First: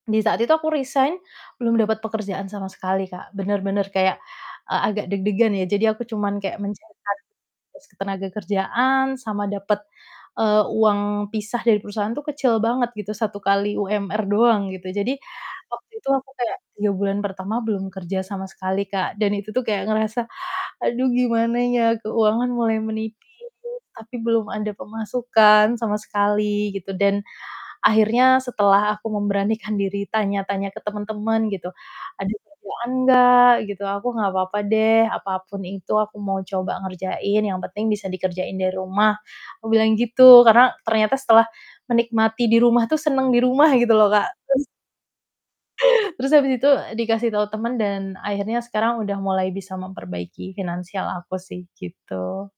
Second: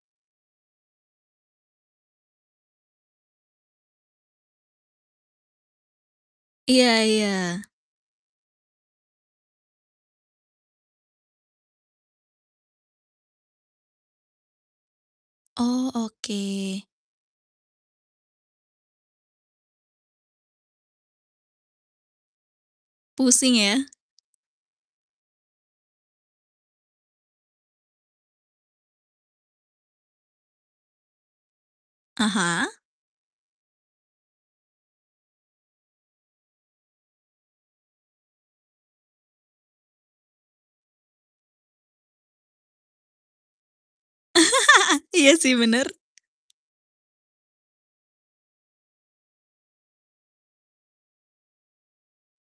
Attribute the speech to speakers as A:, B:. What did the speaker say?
A: Di saat itu aku resign belum dapat pekerjaan sama sekali, Kak, bener-bener kayak, eee, agak deg-degan ya, jadi aku cuman kayak
B: Iya
A: mencarikan
B: iya.
A: [unintelligible] ketenagakerjaan, sama dapet, eee, uang pisah dari perusahaan tuh kecil banget, gitu, 1 kali UMR doang gitu. Jadi waktu
B: Oh,
A: itu aku kayak
B: oke
A: 3 bulan pertama belum kerja sama sekali, Kak, dan itu tuh kayak ngerasa, "Aduh, gimana ya? Keuangan mulai menipis,
B: Pusing ya?
A: tapi belum ada pemasukan sama sekali," gitu. Dan akhirnya setelah aku memberanikan diri tanya-tanya ke temen-temen, gitu,
B: Ah
A: "Ada
B: hah.
A: kerjaan gak?" gitu. "Aku gak papa deh, apapun itu aku mau coba ngerjain, yang penting bisa dikerjain dari rumah." Aku bilang gitu, karena ternyata setelah menikmati di rumah tuh seneng di rumah gitu loh, Kak, terus
B: Iya sih, bener.
A: Terus habis itu, eee, dikasih tahu teman dan akhirnya sekarang udah mulai bisa memperbaiki finansial aku sih, gitu.